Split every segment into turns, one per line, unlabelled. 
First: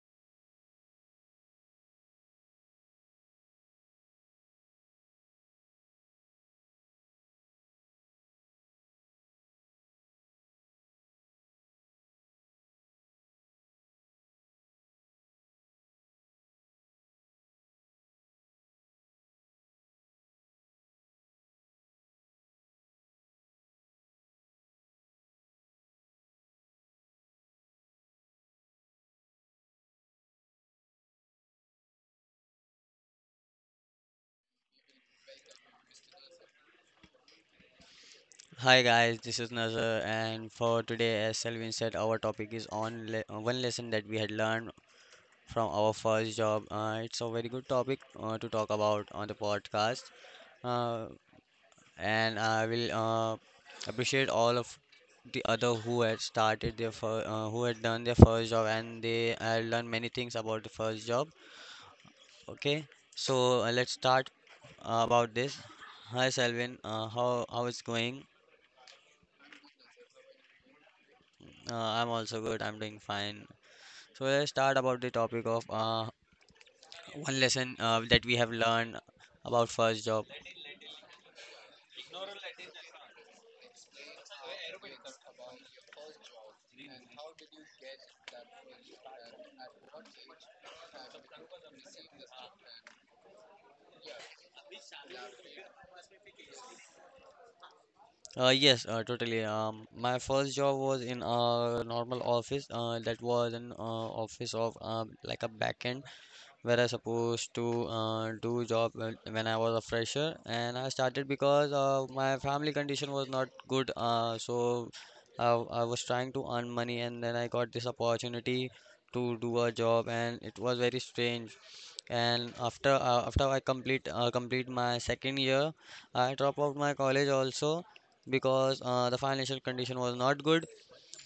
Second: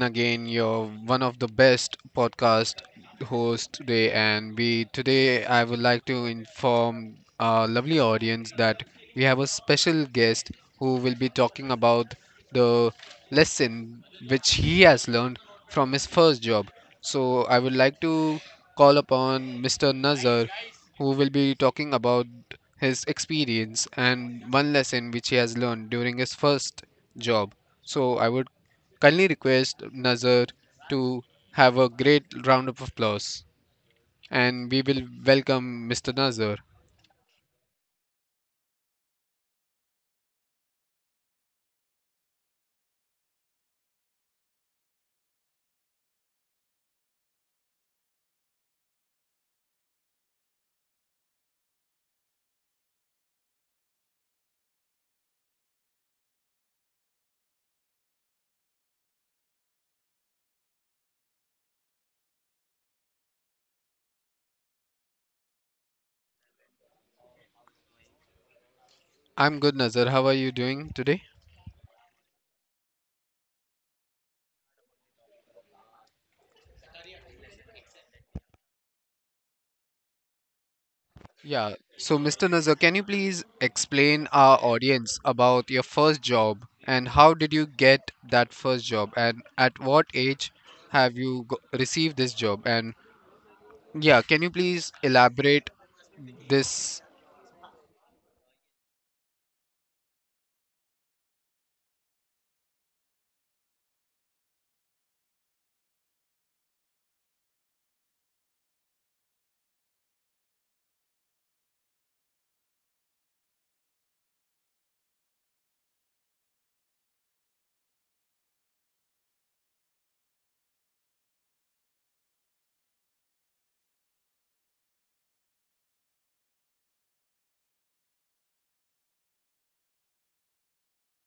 again, your one of the best podcast host today, and we today I would like to inform our lovely audience that we have a special guest who will be talking about the lesson which he has learned from his first job. So I would like to call upon Mr. Nazar, who will be talking about his experience and one lesson which he has learned during his first job. So I would kindly request Nazar to have a great round of applause and we will welcome Mr. Nazar.
Hi guys, this is Nazar, and for today, as Selvin said, our topic is on le one lesson that we had learned from our first job. It's a very good topic to talk about on the podcast, uh, and I will appreciate all of the other who had started their fir who had done their first job, and they learned many things about the first job. Okay, so let's start about this. Hi Selvin, how is going?
I'm good, Nazar. How are you doing today?
I'm also good. I'm doing fine. So let's start about the topic of one lesson that we have learned about first job.
Yeah. So, Mr. Nazar, can you please explain our audience about your first job and how did you get that first job and at what age received this job? And yeah, can you please elaborate this.
Yes, totally. My first job was in a normal office. That was an office of like a backend, where I supposed to do job when I was a fresher, and I started because my family condition was not good. So I, I was trying to earn money, and then I got this opportunity to do a job, and it was very strange. And after I complete my second year, I dropped out my college also because the financial condition was not good,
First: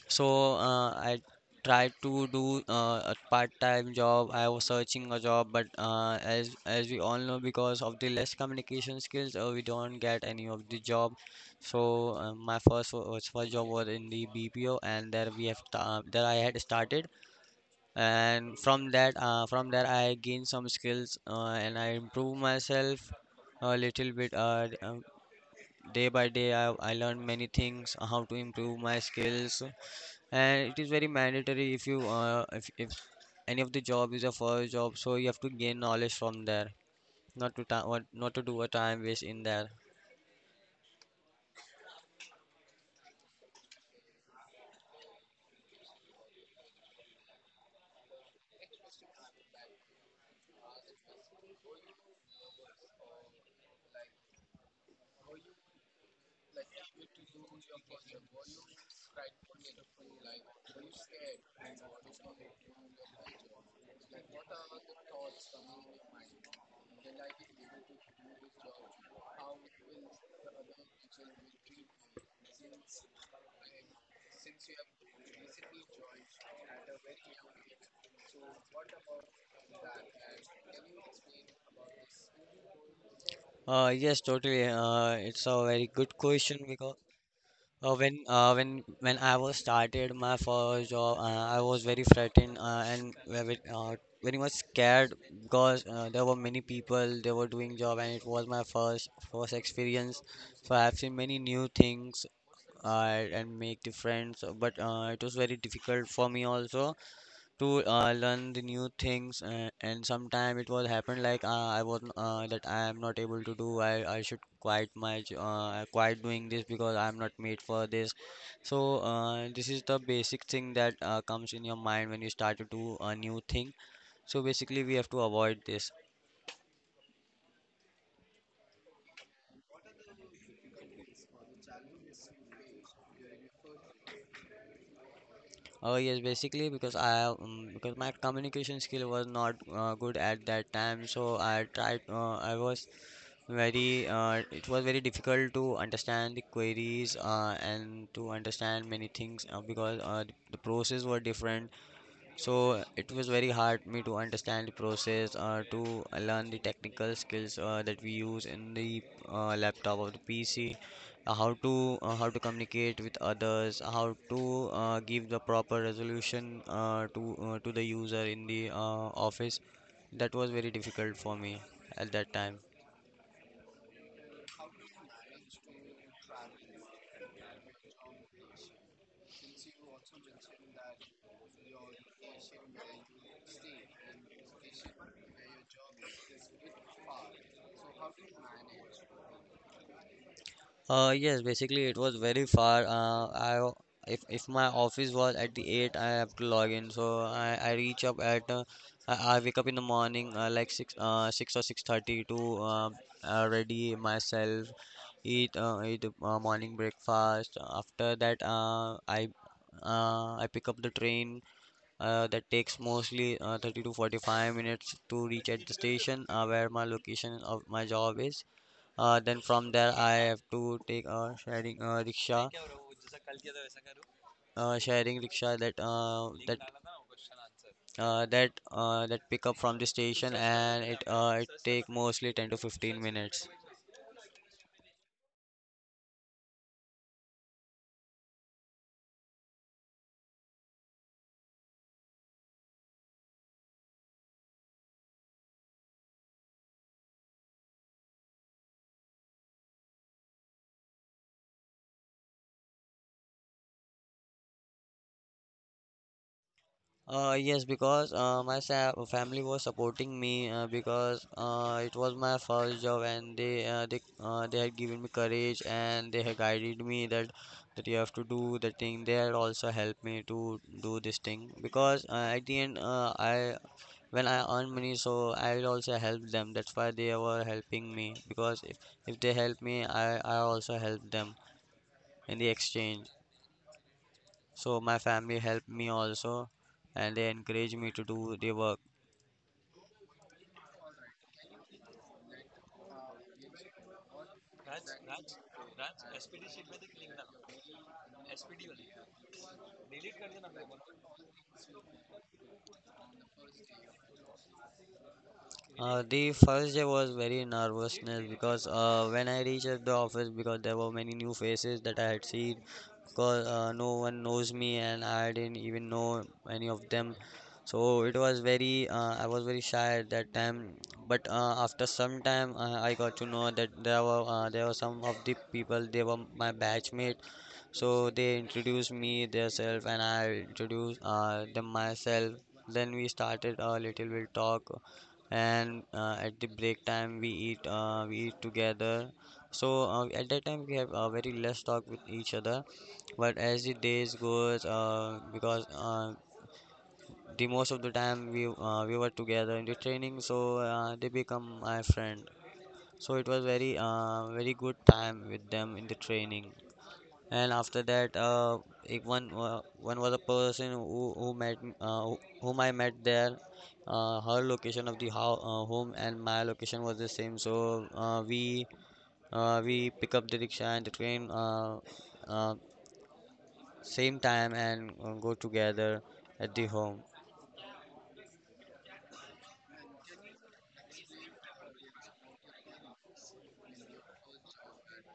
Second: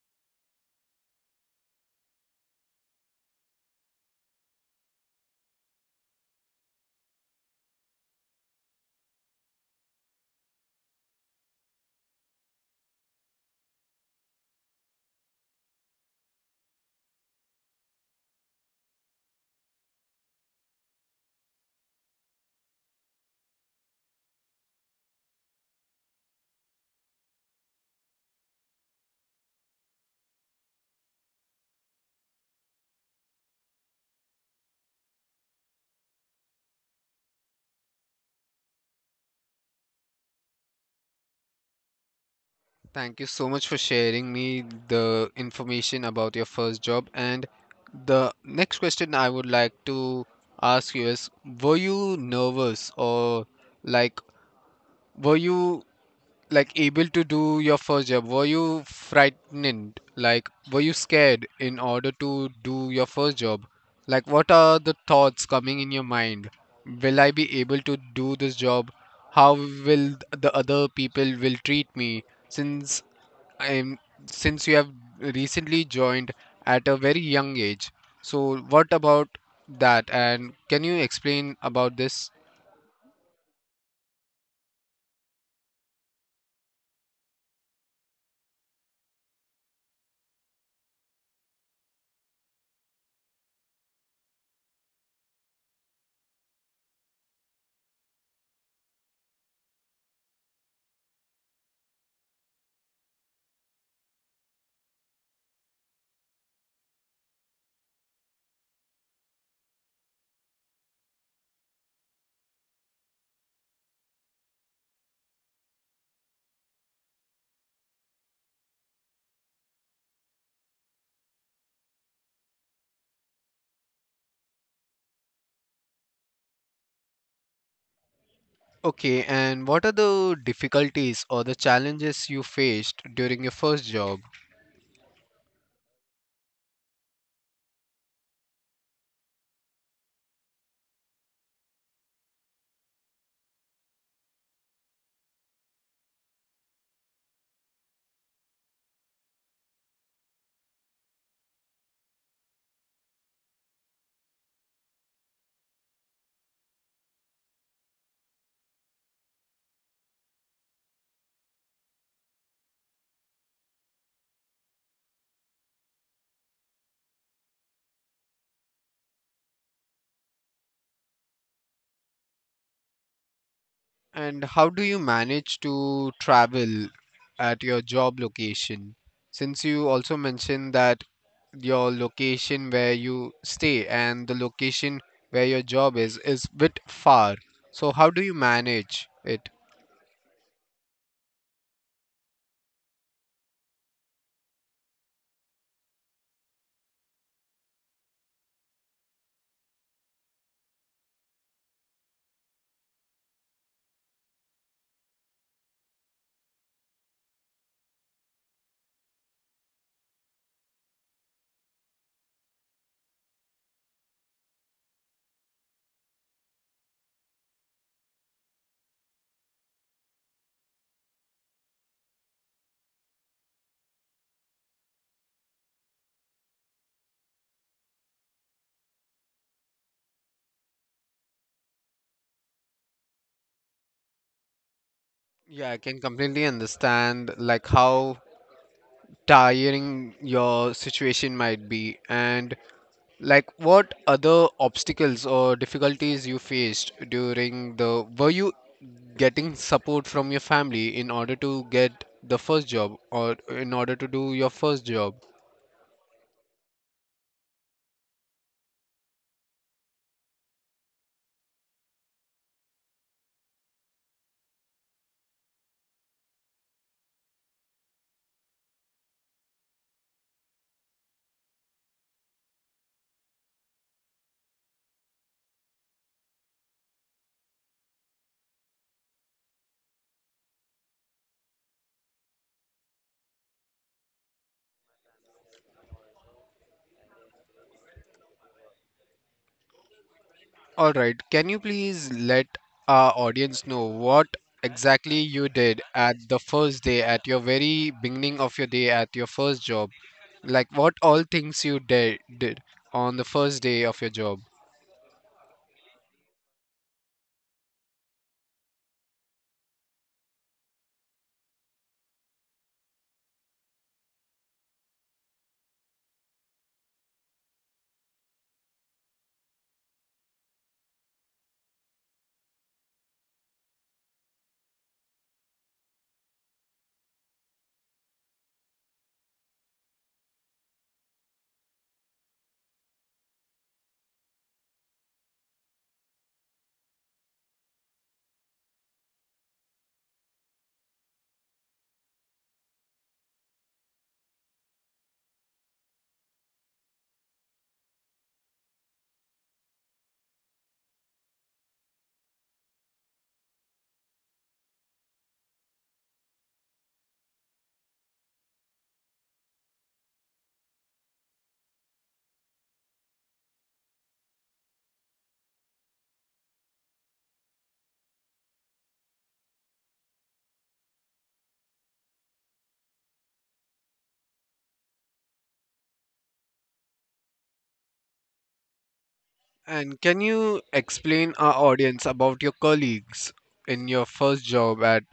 so I tried to do a part-time job. I was searching a job, but as we all know, because of the less communication skills, we don't get any of the job. So my first wo- was first job was in the BPO, and there we there I had started, and from there I gained some skills and I improved myself a little bit. Day by day, I learned many things, how to improve my skills, and it is very mandatory if you if any of the job is a first job, so you have to gain knowledge from there, not to do a time waste in there.
Thank you so much for sharing me the information about your first job. And the next question I would like to ask you is, were you nervous or like were you like able to do your first job? Were you frightened? Like were you scared in order to do your first job? Like what are the thoughts coming in your mind? Will I be able to do this job? How will the other people will treat me? since I'm since you have recently joined at a very young age. So what about that and can you explain about this?
Yes totally, it's a very good question because when I was started my first job, I was very frightened and very much scared because there were many people they were doing job and it was my first experience. So I have seen many new things uh, and make the friends, but it was very difficult for me also to learn the new things, and sometime it was happened like I was that I am not able to do, I should quite quit doing this because I'm not made for this. So this is the basic thing that comes in your mind when you start to do a new thing, so basically we have to avoid this.
Okay, and what are the difficulties or the challenges you faced during your first job?
Oh yes, basically because I because my communication skill was not good at that time, so I tried. I was very it was very difficult to understand the queries and to understand many things because the process were different, so it was very hard me to understand the process, to learn the technical skills that we use in the laptop of the pc, how to communicate with others, how to give the proper resolution, to the user in the office. That was very difficult for me at that time.
And how do you manage to travel at your job location? Since you also mentioned that your location where you stay and the location where your job is bit far. So how do you manage it?
Yes, basically it was very far. If my office was at the eight, I have to log in. So I reach up at I wake up in the morning like 6 or 6:30 to ready myself, eat morning breakfast. After that, I pick up the train. That takes mostly 30 to 45 minutes to reach at the station where my location of my job is. Then from there, I have to take a sharing rickshaw, sharing rickshaw that pick up from the station, and it take mostly 10 to 15 minutes.
Yeah, I can completely understand like how tiring your situation might be. And like, what other obstacles or difficulties you faced during the, were you getting support from your family in order to get the first job or in order to do your first job?
Yes, because family was supporting me because it was my first job, and they had given me courage and they had guided me that you have to do the thing. They had also helped me to do this thing because at the end, I, when I earn money, so I will also help them. That's why they were helping me, because if they help me, I also help them in the exchange. So my family helped me also, and they encouraged me to do the work.
All right, can you please let our audience know what exactly you did at the first day, at your very beginning of your day, at your first job? Like, what all things you did on the first day of your job?
The first day was very nervousness because when I reached at the office, because there were many new faces that I had seen, because no one knows me and I didn't even know any of them. So it was I was very shy at that time. But after some time, I got to know that there were some of the people. They were my batchmate, so they introduced me themselves and I introduced them myself. Then we started a little bit talk, and at the break time we eat together. So at that time we have very less talk with each other, but as the days goes because the most of the time we were together in the training, so they become my friend. So it was very good time with them in the training. And after that if one one was a person whom I met there. Her location of the home and my location was the same, so we pick up the rickshaw and the train, uh, same time, and go together at the home.
And can you explain our audience about your colleagues in your first job at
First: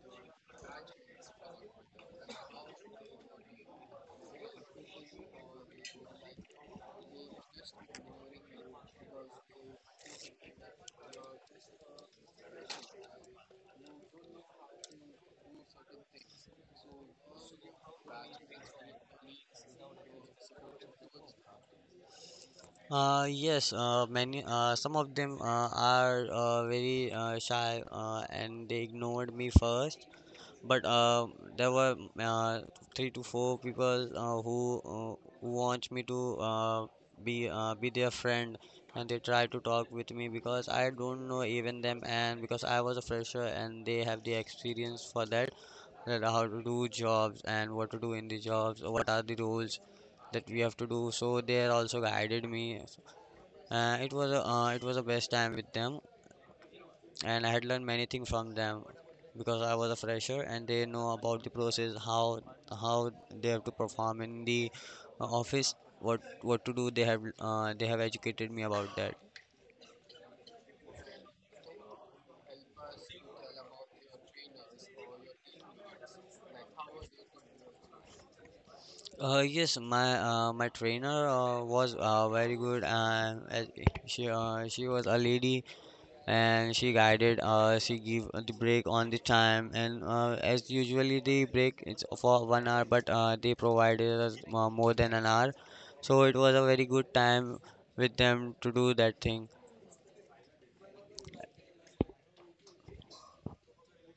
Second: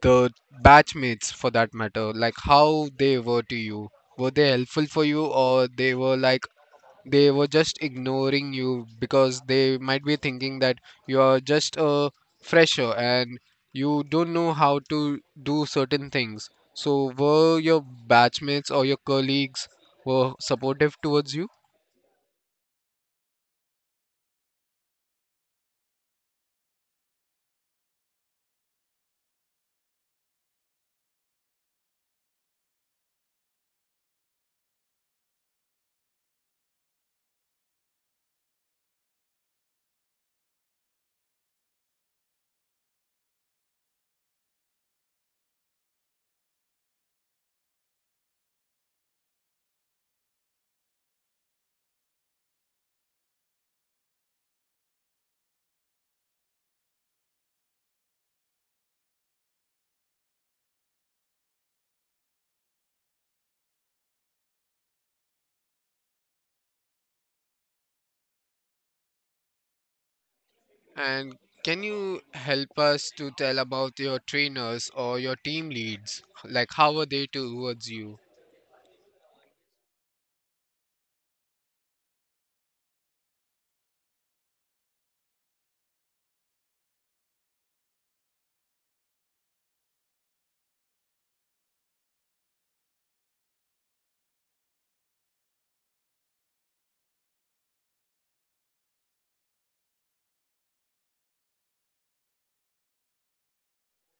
the batchmates for that matter, like how they were to you? Were they helpful for you or they were like they were just ignoring you because they might be thinking that you are just a fresher and you don't know how to do certain things. So were your batchmates or your colleagues were supportive towards you?
Yes, many, some of them are very shy, and they ignored me first, but there were three to four people who want me to be their friend, and they try to talk with me because I don't know even them, and because I was a fresher and they have the experience for that, that how to do jobs and what to do in the jobs or what are the roles that we have to do, so they also guided me. It was a best time with them, and I had learned many things from them because I was a fresher and they know about the process, how they have to perform in the office, what to do, they have educated me about that.
And can you help us to tell about your trainers or your team leads? Like, how are they towards you?
My trainer was very good, she was a lady, and she guided us, she gave the break on the time, and as usually the break it's for 1 hour, but they provided us more than an hour. So it was a very good time with them to do that thing.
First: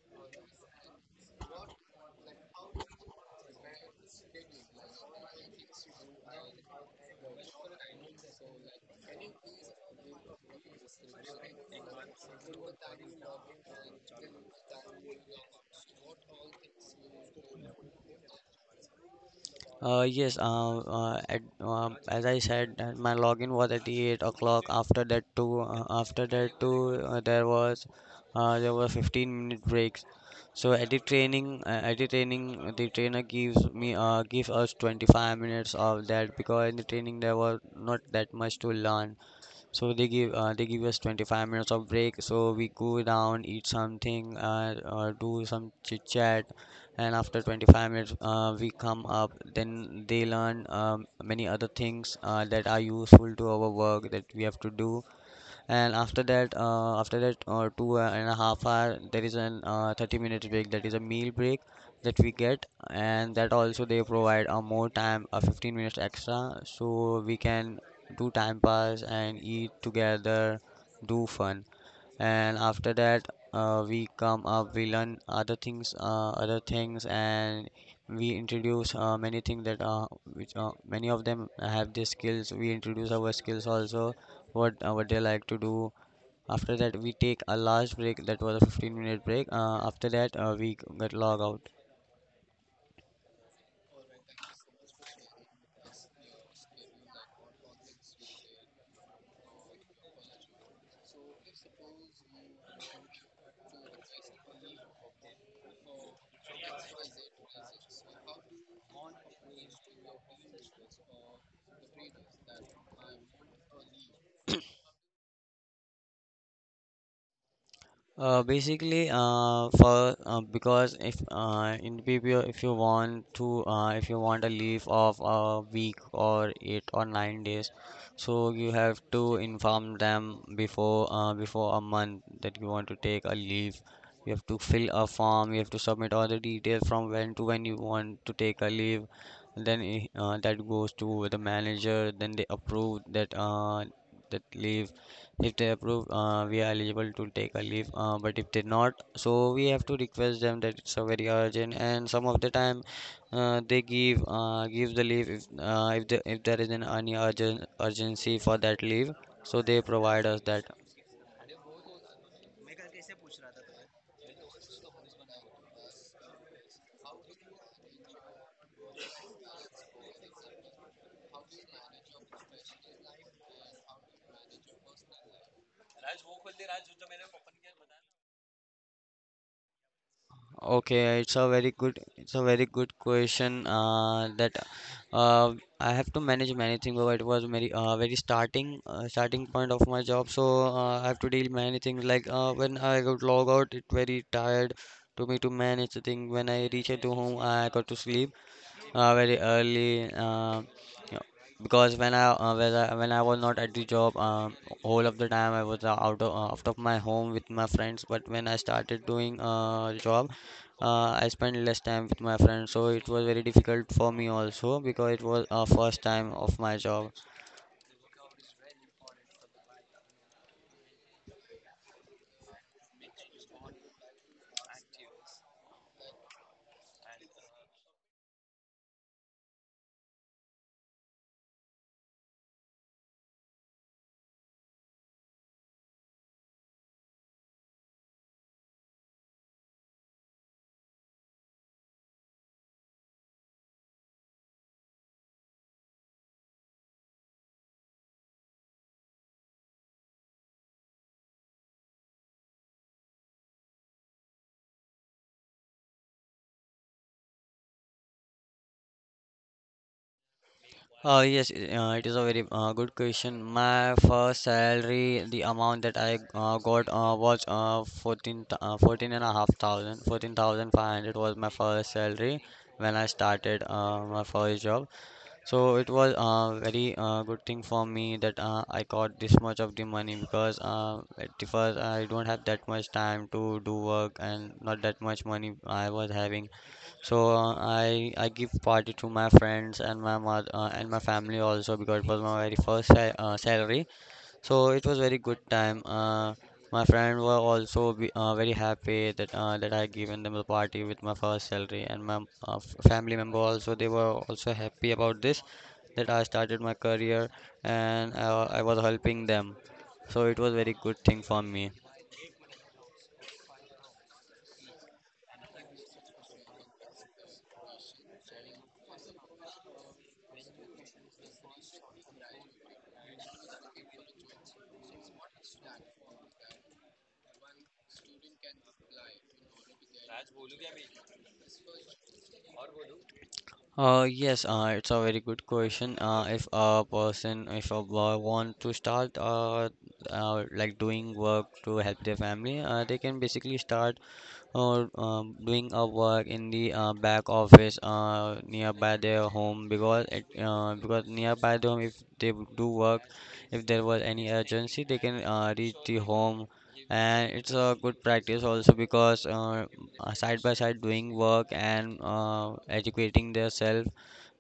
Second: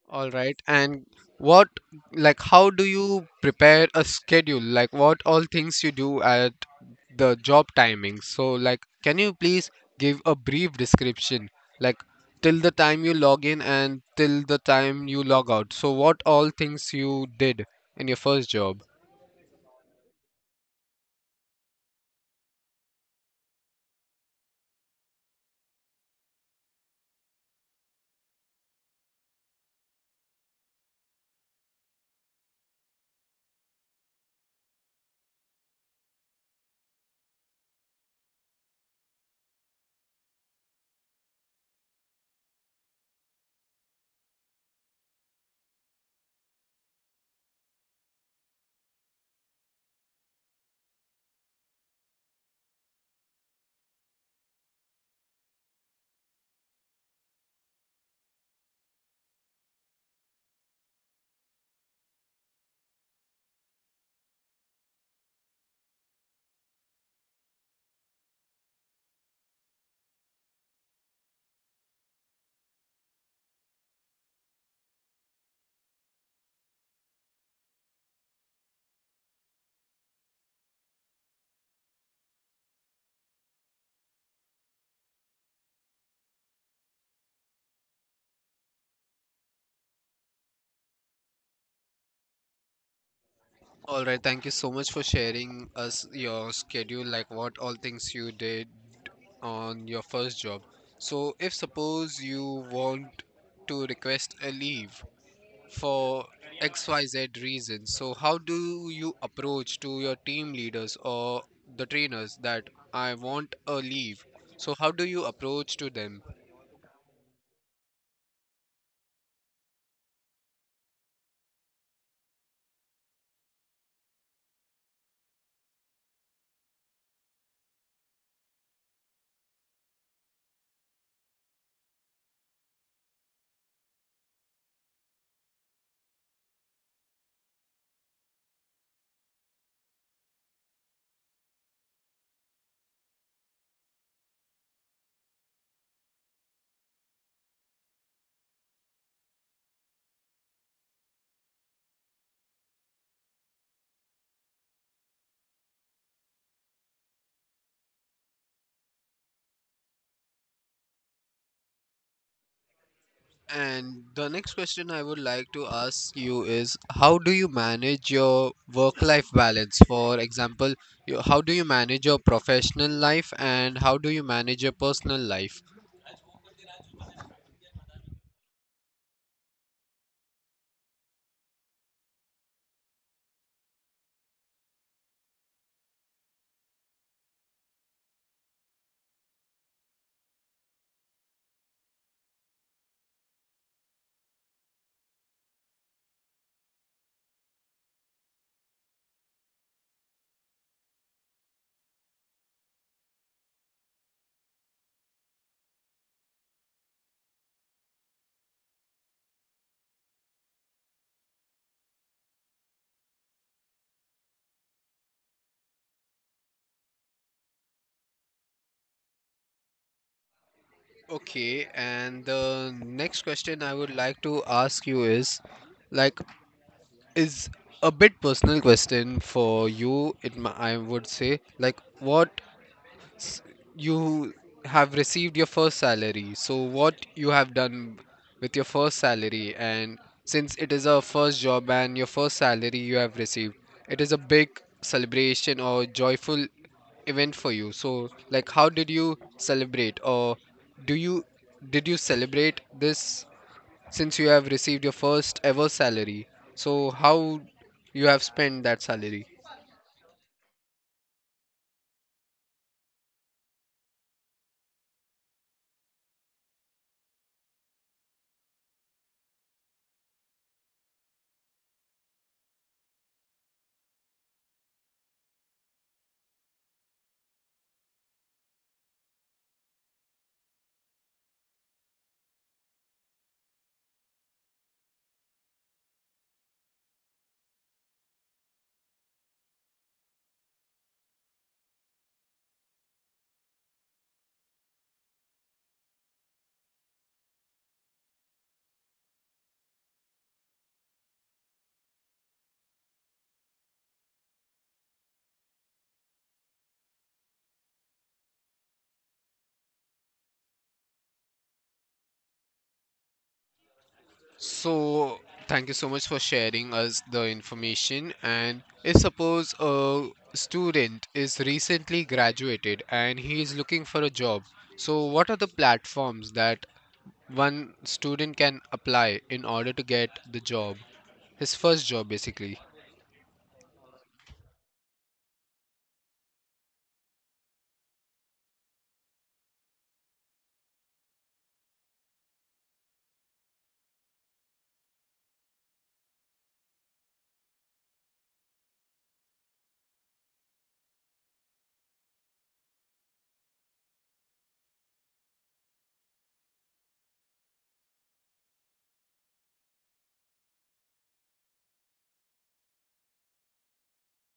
All right. And what, like, how do you prepare a schedule? Like, what all things you do at the job timing? So, like, can you please give a brief description? Like, till the time you log in and till the time you log out. So, what all things you did in your first job?
As I said, that my login was at the 8 o'clock. After that too, there were 15 minute breaks. So at the training, the trainer gives me give us 25 minutes of that, because in the training there was not that much to learn. So they give us 25 minutes of break. So we go down, eat something, do some chit chat, and after 25 minutes we come up. Then they learn many other things that are useful to our work that we have to do. And after that two and a half hour there is an 30 minutes break that is a meal break that we get, and that also they provide a more time, a 15 minutes extra so we can do time pass and eat together, do fun. And after that we come up, we learn other things and we introduce many things that which many of them have their skills. We introduce our skills also, what they like to do. After that we take a large break that was a 15-minute break. After that We get log out.
All right, thank you so much for sharing us your schedule, like what all things you did on your first job. So, if suppose you want to request a leave for XYZ reason, so how do you approach to your team leaders or the trainers that I want a leave? So, how do you approach to them?
Basically, for Because if in PPO, if you want if you want a leave of a week or 8 or 9 days, so you have to inform them before before a month that you want to take a leave. You have to fill a form. You have to submit all the details from when to when you want to take a leave. Then that goes to the manager. Then they approve that that leave. If they approve, we are eligible to take a leave, but if they not, so we have to request them that it's a very urgent. And some of the time they give give the leave if there is an any urgent urgency for that leave, so they provide us that.
And the next question I would like to ask you is how do you manage your work life balance? For example, you, how do you manage your professional life and how do you manage your personal life?
Okay, it's a very good question. That uh, I have to manage many things. But it was starting point of my job. So I have to deal many things. Like when I got log out, it very tired to me to manage the thing. When I reach at home, I got to sleep very early. You know, because when I when I was not at the job, whole of the time I was out of my home with my friends. But when I started doing job, I spent less time with my friends, so it was very difficult for me also because it was first time of my job.
Okay, and the next question I would like to ask you is like is a bit personal question for you, it I would say, like what you have received your first salary, so what you have done with your first salary, and since it is a first job and your first salary you have received, it is a big celebration or joyful event for you, so like how did you celebrate, or do you, did you celebrate this, since you have received your first ever salary, so how you have spent that salary?
It is a very good question. My first salary, the amount that I got was 14 and a half thousand, 14,500 was my first salary when I started my first job. So it was a very good thing for me that I got this much of the money, because at the first I don't have that much time to do work and not that much money I was having. So I give party to my friends and my mother and my family also, because it was my very first salary. So it was very good time. My friend were also very happy that that I given them the party with my first salary, and my family member also, they were also happy about this, that I started my career and I was helping them. So it was very good thing for me.
So, thank you so much for sharing us the information. And if suppose a student is recently graduated and he is looking for a job, so what are the platforms that one student can apply in order to get the job, his first job basically?
Yes, it's a very good question. If a person, if a boy want to start like doing work to help their family, they can basically start, or doing a work in the back office nearby their home. Because it because nearby the home, if they do work, if there was any urgency, they can reach the home. And it's a good practice also, because side by side doing work and educating themselves,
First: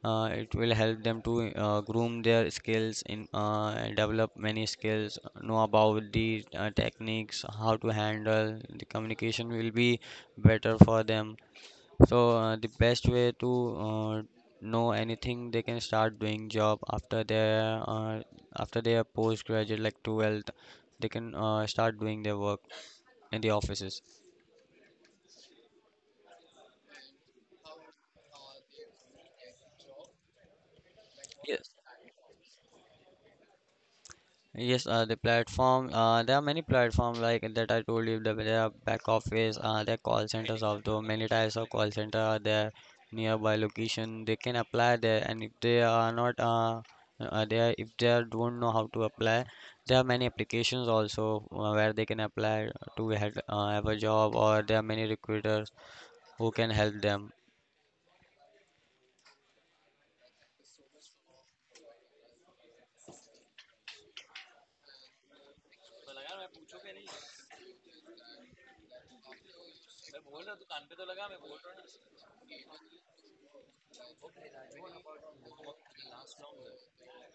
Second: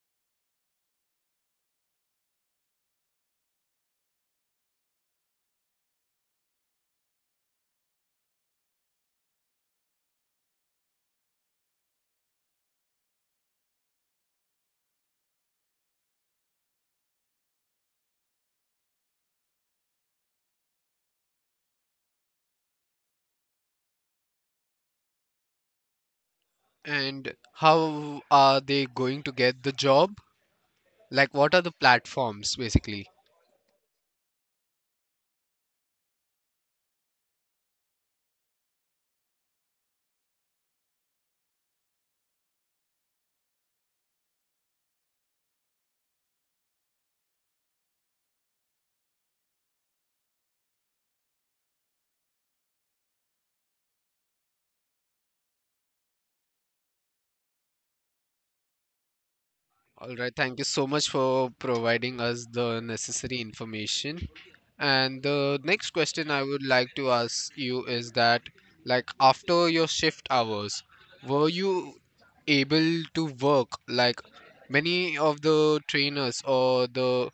it will help them to groom their skills in and develop many skills, know about the techniques how to handle the communication, will be better for them. So the best way to know anything, they can start doing job after their postgraduate, like 12th, they can start doing their work in the offices.
And how are they going to get the job? Like, what are the platforms basically?
Yes, the platform. There are many platforms like that I told you. There are back office. There are call centers. Although many types of call center are there nearby location, they can apply there. And if they are not, they if they are, don't know how to apply, there are many applications also where they can apply to have a job. Or there are many recruiters who can help them.
All right, thank you so much for providing us the necessary information. And the next question I would like to ask you is that, like, after your shift hours, were you able to work? Like, many of the trainers or the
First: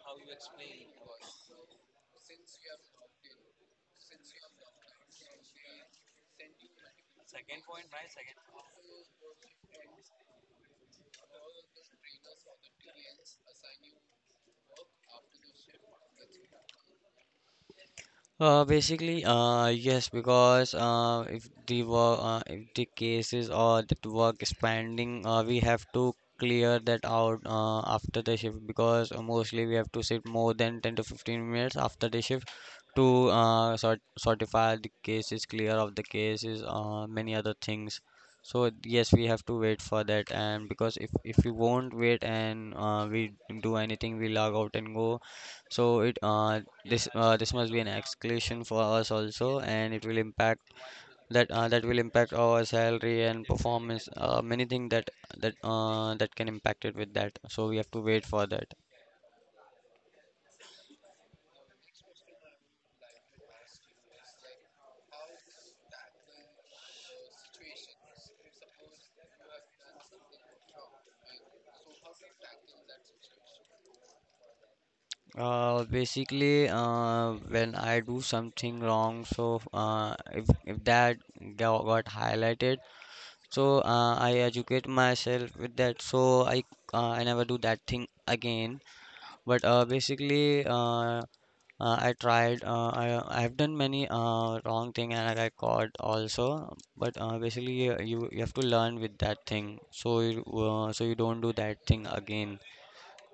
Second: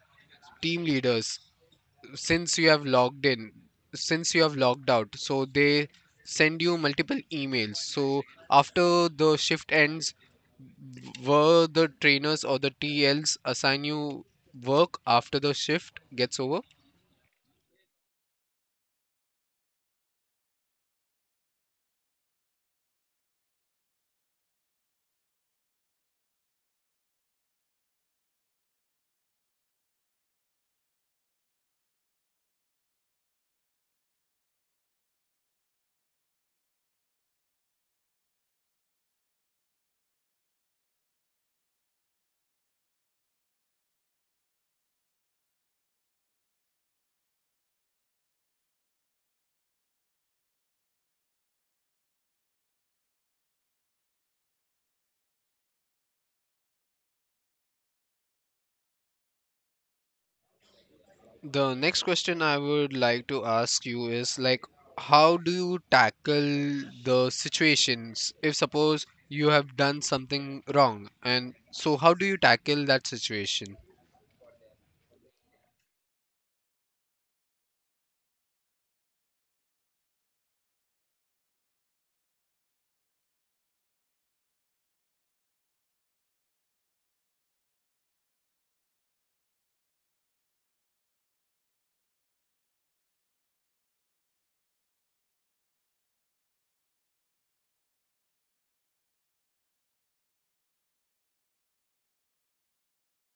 team leaders, since you have logged in, since you have logged out, so they send you multiple emails. So after the shift ends, were the trainers or the TLs assign you work after the shift gets over?
Yes, because if the cases or that work is pending, we have to clear that out after the shift, because mostly we have to sit more than 10 to 15 minutes after the shift to sort certify the cases, clear of the cases, many other things. So yes, we have to wait for that. And because if we won't wait and we do anything, we log out and go. So it this This must be an exclusion for us also, and it will impact that, that will impact our salary and performance. Many things that that can impact it with that. So we have to wait for that.
The next question I would like to ask you is like, how do you tackle the situations if suppose you have done something wrong? And so, how do you tackle that situation?
When I do something wrong, so if that got highlighted, so I educate myself with that. So I never do that thing again. But I tried. I've done many wrong thing and I got caught also. But basically, you you have to learn with that thing, so you don't do that thing again.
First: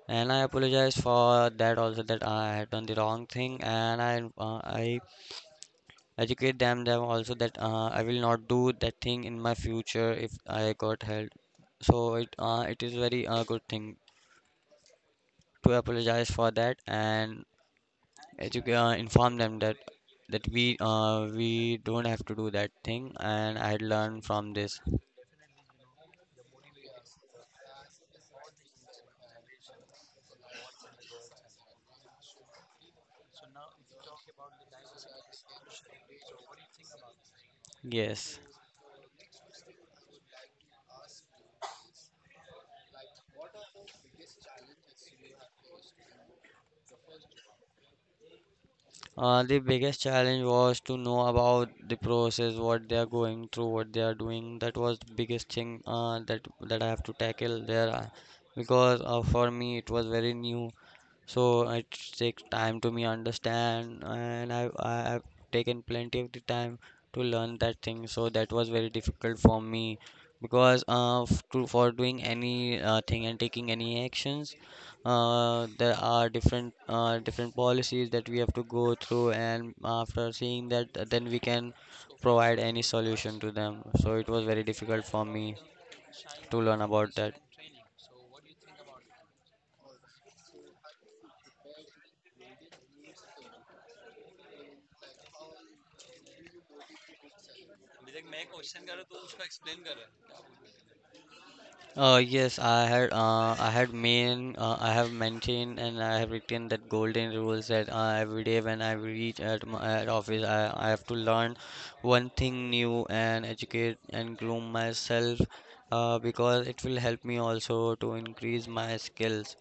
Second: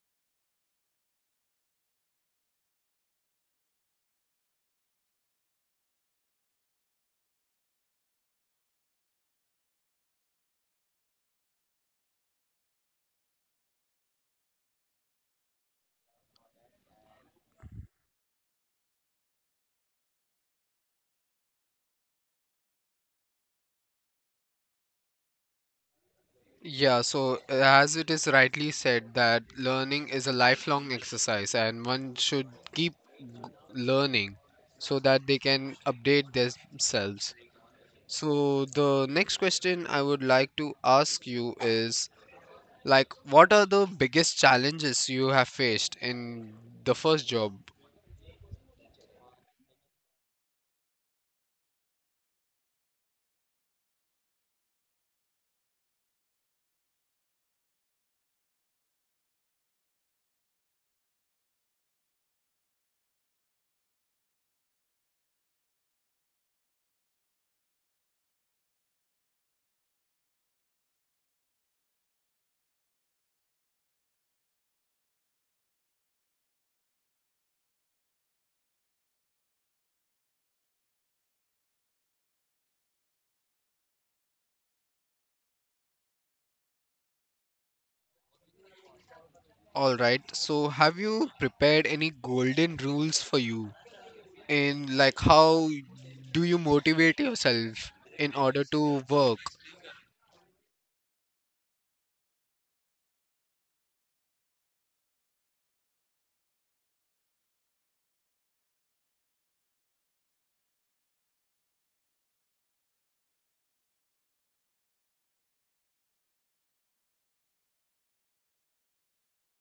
And I apologize for that also, that I had done the wrong thing. And I educate them also that I will not do that thing in my future if I got held. So it is very good thing to apologize for that, and educate, inform them that we don't have to do that thing, and I learned from this.
Yeah, so as it is rightly said that learning is a lifelong exercise and one should keep g- learning so that they can update themselves.
Yes.
So the next question I would like to ask you is like what are the biggest challenges you have faced in the first job?
The biggest challenge was to know about the process, what they are going through, what they are doing. That was the biggest thing that I have to tackle there, because for me it was very new. So it takes time to me understand, and I've taken plenty of the time to learn that thing. So that was very difficult for me, because f- to for doing any thing and taking any actions, there are different policies that we have to go through, and after seeing that, then we can provide any solution to them. So it was very difficult for me to learn about that.
All right. So have you prepared any golden rules for you in, like how do you motivate yourself in order to work?
Yes, I had main I have maintained and I have written that golden rules that every day when I reach at my at office, I have to learn one thing new and educate and groom myself, because it will help me also to increase my skills.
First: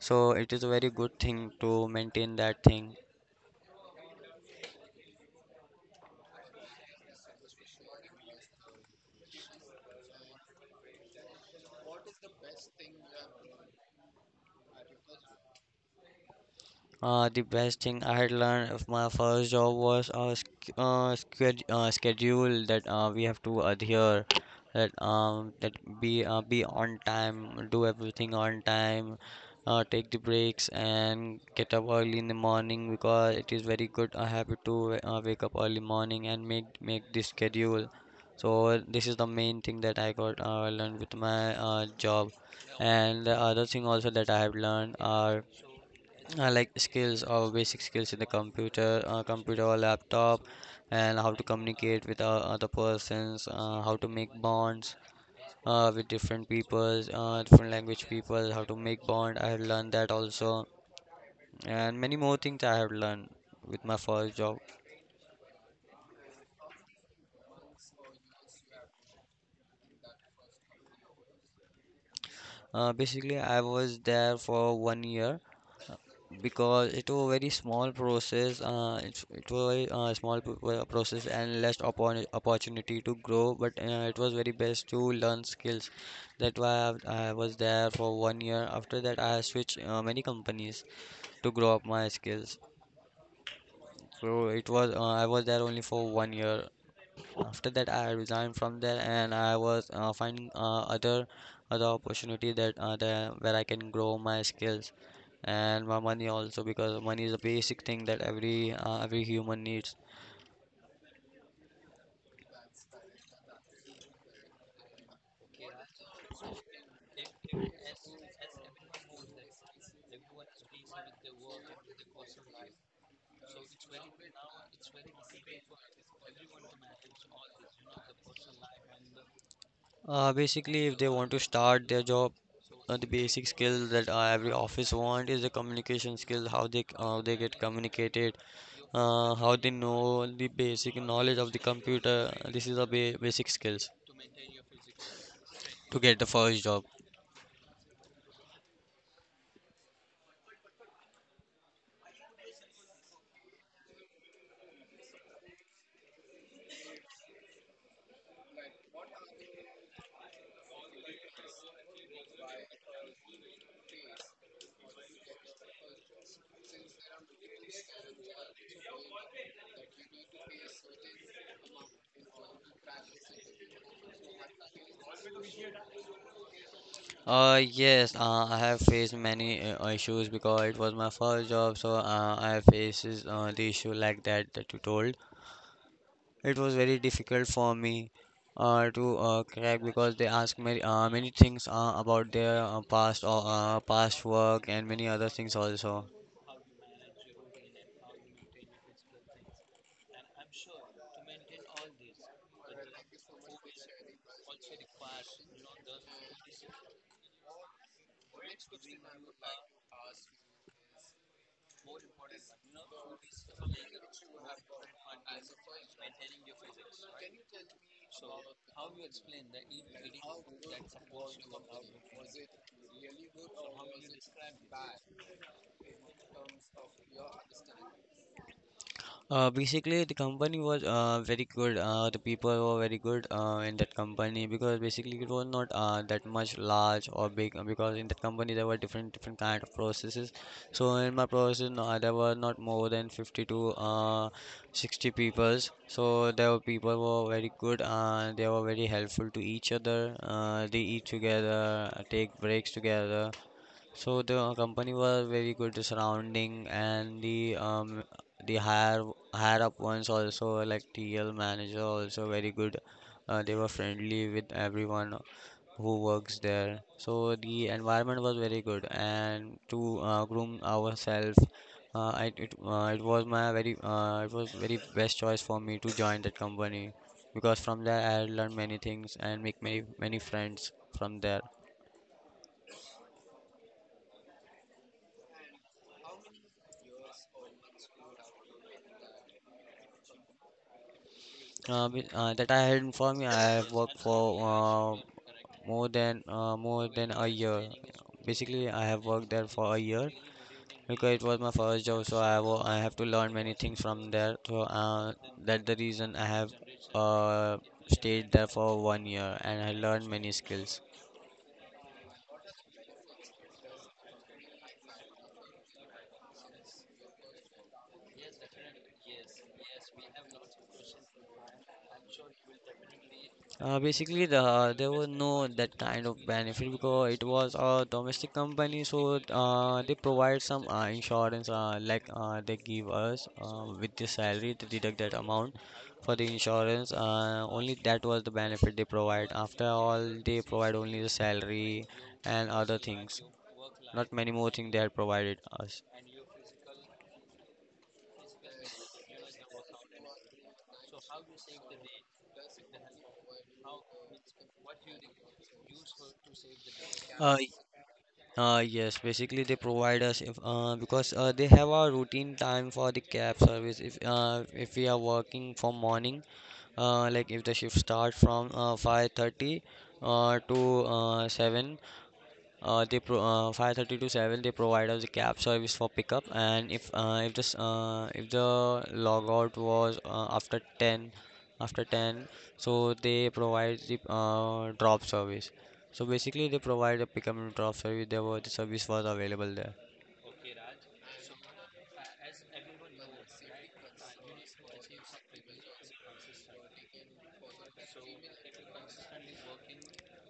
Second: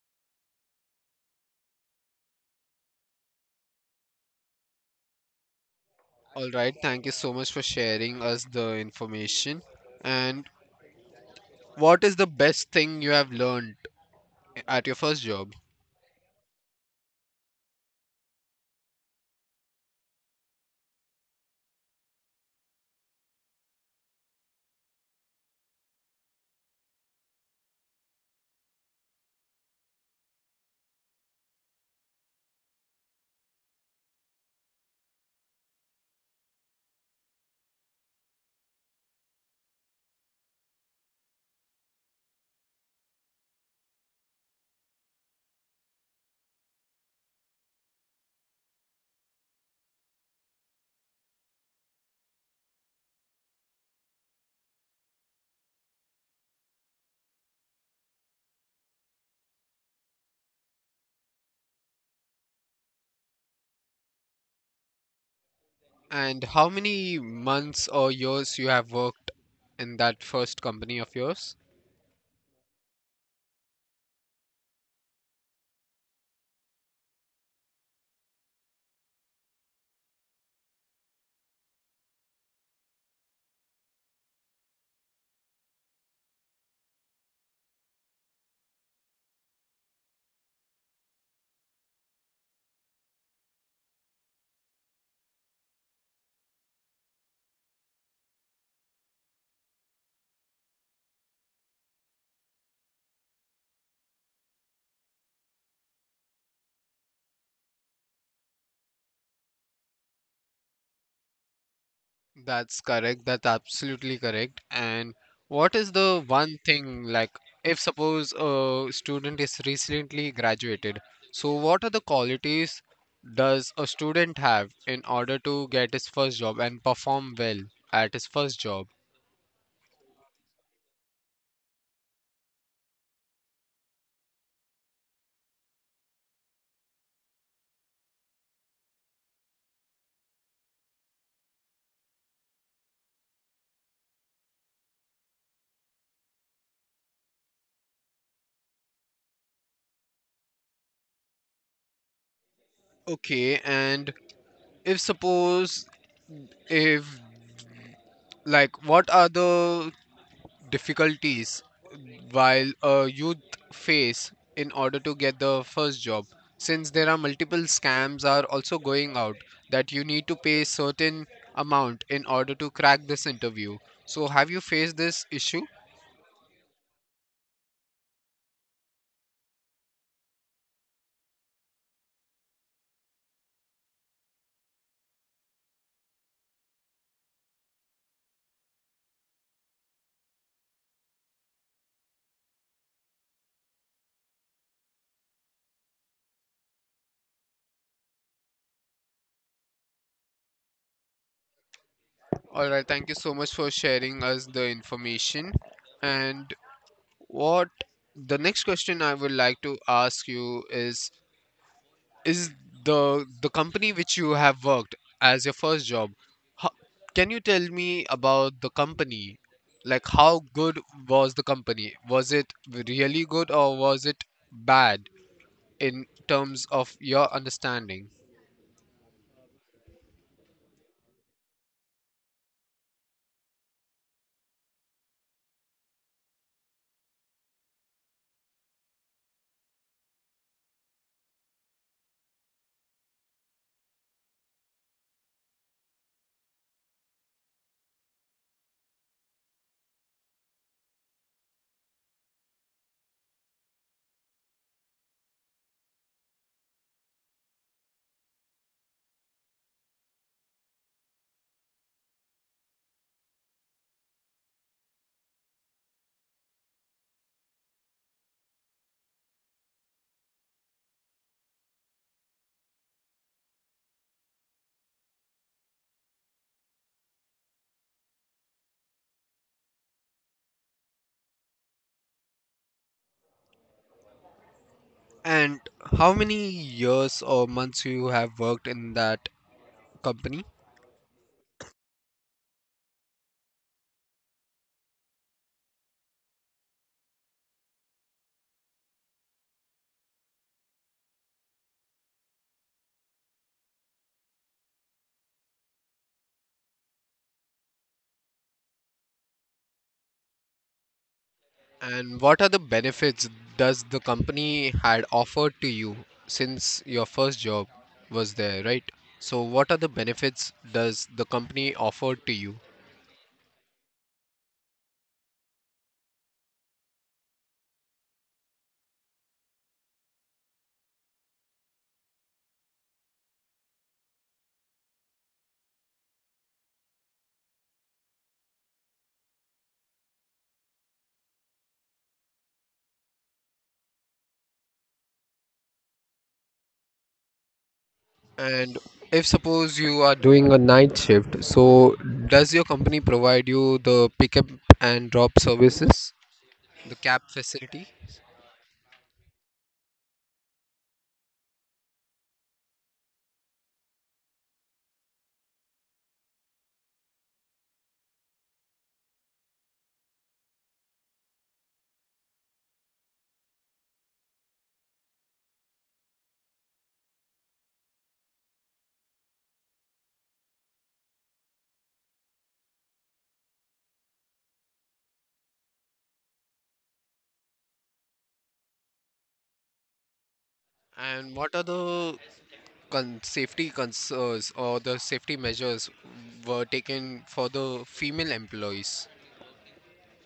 So it is a very good thing to maintain that thing.
All right. Thank you so much for sharing us the information. And what is the best thing you have learned at your first job?
The best thing I had learned of my first job was schedule that we have to adhere, that that be on time, do everything on time, take the breaks and get up early in the morning, because it is very good a habit to wake up early morning and make the schedule. So this is the main thing that I got learned with my job. And the other thing also that I have learned are like skills or basic skills in the computer or laptop, and how to communicate with other persons, how to make bonds with different peoples, different language people, how to make bond, I have learned that also, and many more things I have learned with my first job.
And how many months or years you have worked in that first company of yours?
Basically I was there for 1 year, because it was very small process. It was a small process and less opportunity to grow. But it was very best to learn skills, that why I was there for 1 year. After that I switched many companies to grow up my skills. So it was I was there only for 1 year. After that I resigned from there, and I was finding other opportunity that where I can grow my skills and my money also, because money is a basic thing that every human needs.
That's correct. That's absolutely correct. And what is the one thing, like, if suppose a student is recently graduated, so what are the qualities does a student have in order to get his first job and perform well at his first job?
Basically If they want to start their job, the basic skill that every office want is the communication skill, how they get communicated, how they know the basic knowledge of the computer. This is the basic skills to get the first job.
Okay, and if suppose if like what are the difficulties while youth face in order to get the first job, since there are multiple scams are also going out that you need to pay certain amount in order to crack this interview, so have you faced this issue?
Yes, I have faced many issues, because it was my first job. So I faces the issue like that that you told. It was very difficult for me to crack, because they ask me many things about their past work and many other things also.
All right, thank you so much for sharing us the information. And what, the next question I would like to ask you is the company which you have worked as your first job, how, can you tell me about the company, like how good was the company, was it really good or was it bad in terms of your understanding?
The company was very good. The people were very good in that company, because basically it was not that much large or big. Because in that company there were different kind of processes. So in my process, no, there were not more than 50 to 60 peoples. So there were people were very good and they were very helpful to each other. They eat together, take breaks together, so the company was very good surrounding and the higher up ones also like TL manager also very good. They were friendly with everyone who works there. So the environment was very good and to groom ourselves, I, it it was my very it was very best choice for me to join that company because from there I learned many things and make many friends from there.
And how many years or months you have worked in that company?
That I had informed you, I have worked for more than a year. Basically, I have worked there for a year because it was my first job, so I have to learn many things from there. So that's the reason I have uh, stayed there for 1 year and I learned many skills.
And what are the benefits does the company had offered to you, since your first job was there, right? So what are the benefits does the company offered to you?
Basically, there was no that kind of benefit because it was a domestic company, so they provide some insurance, they give us with the salary to deduct that amount for the insurance. Only that was the benefit they provide. After all, they provide only the salary and other things, not many more things they had provided us.
And if suppose you are doing a night shift, so does your company provide you the pickup and drop services, the cab
Uh,
facility?
Yes, basically they provide us if because they have a routine time for the cab service. If we are working from morning, like if the shift starts from 5:30 to 7, they pro 532/7 they provide us a cab service for pickup. And if this if the logout was after 10, after 10, so they provide the drop service. So basically they provide a pickup and drop service. There was the service was available there.
And what are the safety concerns or the safety measures were taken for the female employees?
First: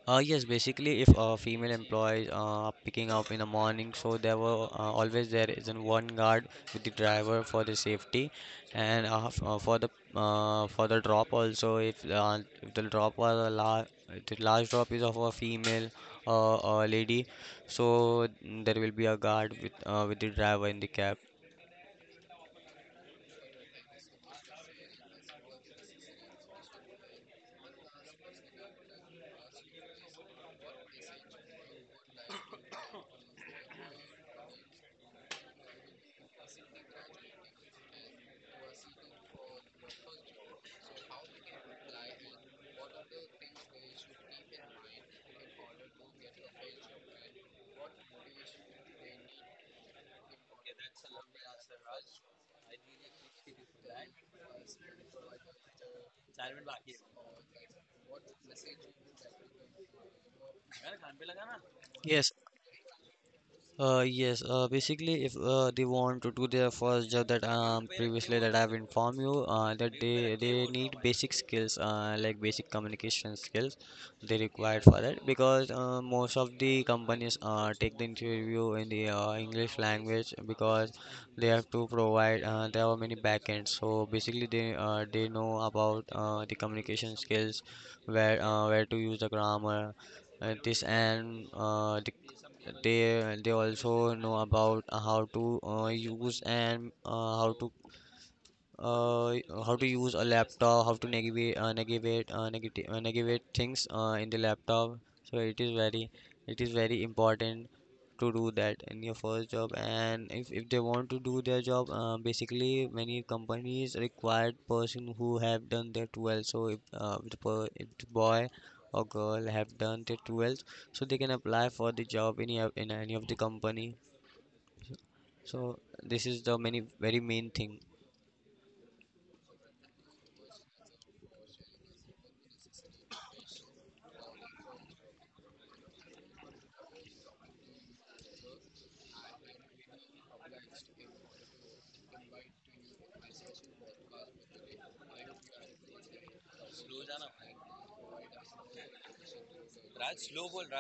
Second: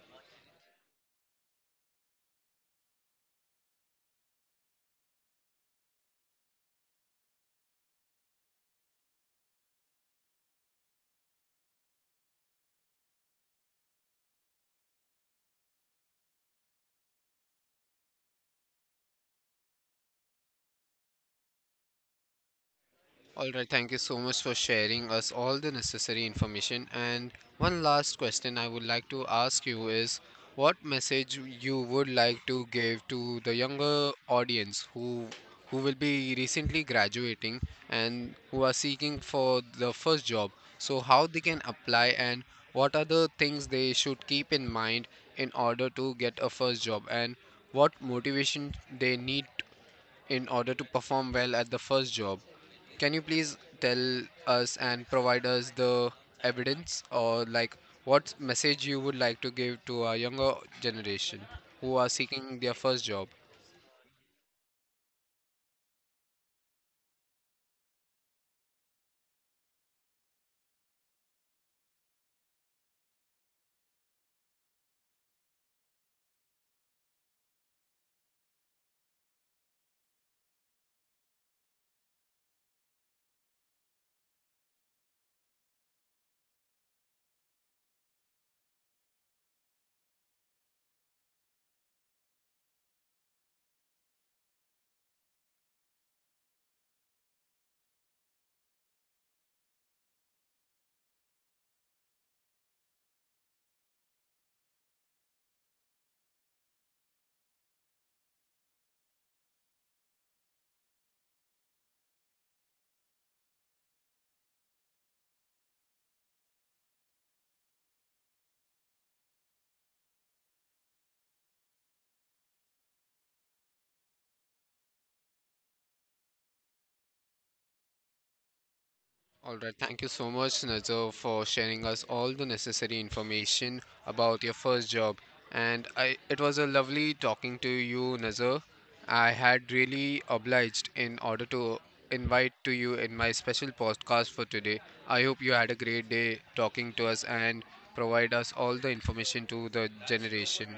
Yes, basically, if female employees are picking up in the morning, so there were always there is an one guard with the driver for the safety, and for the drop also. If the drop was a large, the last drop is of a female, a lady, so there will be a guard with the driver in the cab.
All right, thank you so much for sharing us all the necessary information. And one last question I would like to ask you is what message you would like to give to the younger audience who will be recently graduating and who are seeking for the first job. So how they can apply and what are the things they should keep in mind in order to get a first job and what motivation they need in order to perform well at the first job. Can you please tell us and provide us the evidence or like what message you would like to give to our younger generation who are
Yes,
seeking their first job?
Yes, basically, if they want to do their first job, that previously that I've informed you, that they need basic skills, like basic communication skills, they required for that because most of the companies take the interview in the English language because they have to provide there are many backends. So basically, they know about the communication skills, where to use the grammar, this and the they also know about how to use and uh, how to use a laptop, how to navigate, navigate things in the laptop. So it is very important to do that in your first job. And if they want to do their job, basically many companies require person who have done their 12. So if the boy or girl have done their 12, so they can apply for the job in any of the company. So this is the many very main thing.
All right, thank you so much, Nazar, for sharing us all the necessary information about your first job. And I, it was a lovely talking to you, Nazar. I had really obliged in order to invite to you in my special podcast for today. I hope you had a great day talking to us and provide us all the information to the generation.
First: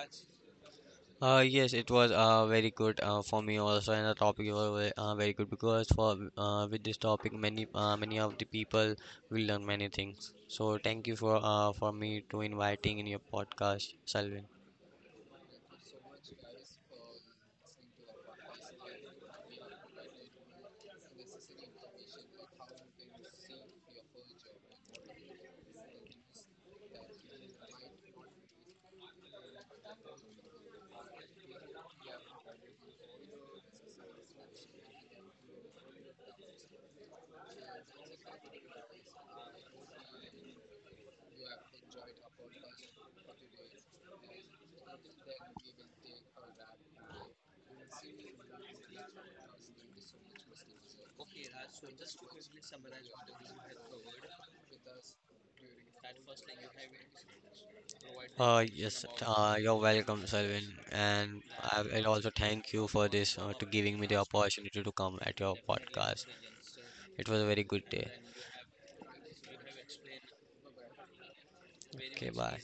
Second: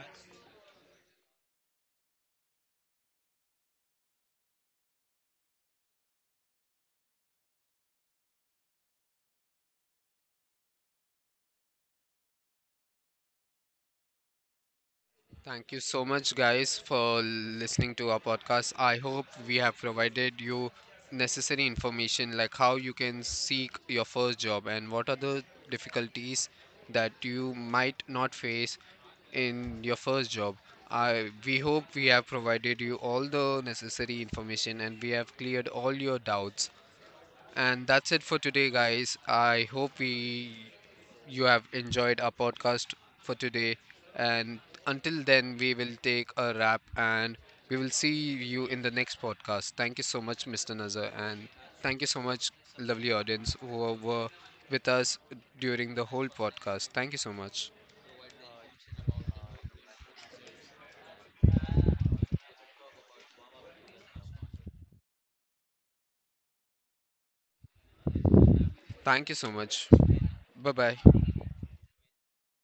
Yes, it was very good for me also, and the topic was ve- very good because for with this topic many of the people will learn many things. So thank you for me to inviting in your podcast, Salvin.
Thank you so much, guys, for listening to our podcast. I hope we have provided you necessary information like how you can seek your first job and what are the difficulties that you might not face in your first job. I We hope we have provided you all the necessary information and we have cleared all your doubts. And that's it for today, guys. I hope we you have enjoyed our podcast for today. And until then, we will take a wrap and we will see you in the next podcast. Thank you so much, Mr. Nazar, and thank you so much, lovely audience who were with us during the whole podcast. Thank you so much.
Yes, you're welcome, Salvin, and I will also thank you for this, to giving me the opportunity to come at your podcast. It was a very good day.
Thank you so much. Bye bye.
Okay, bye.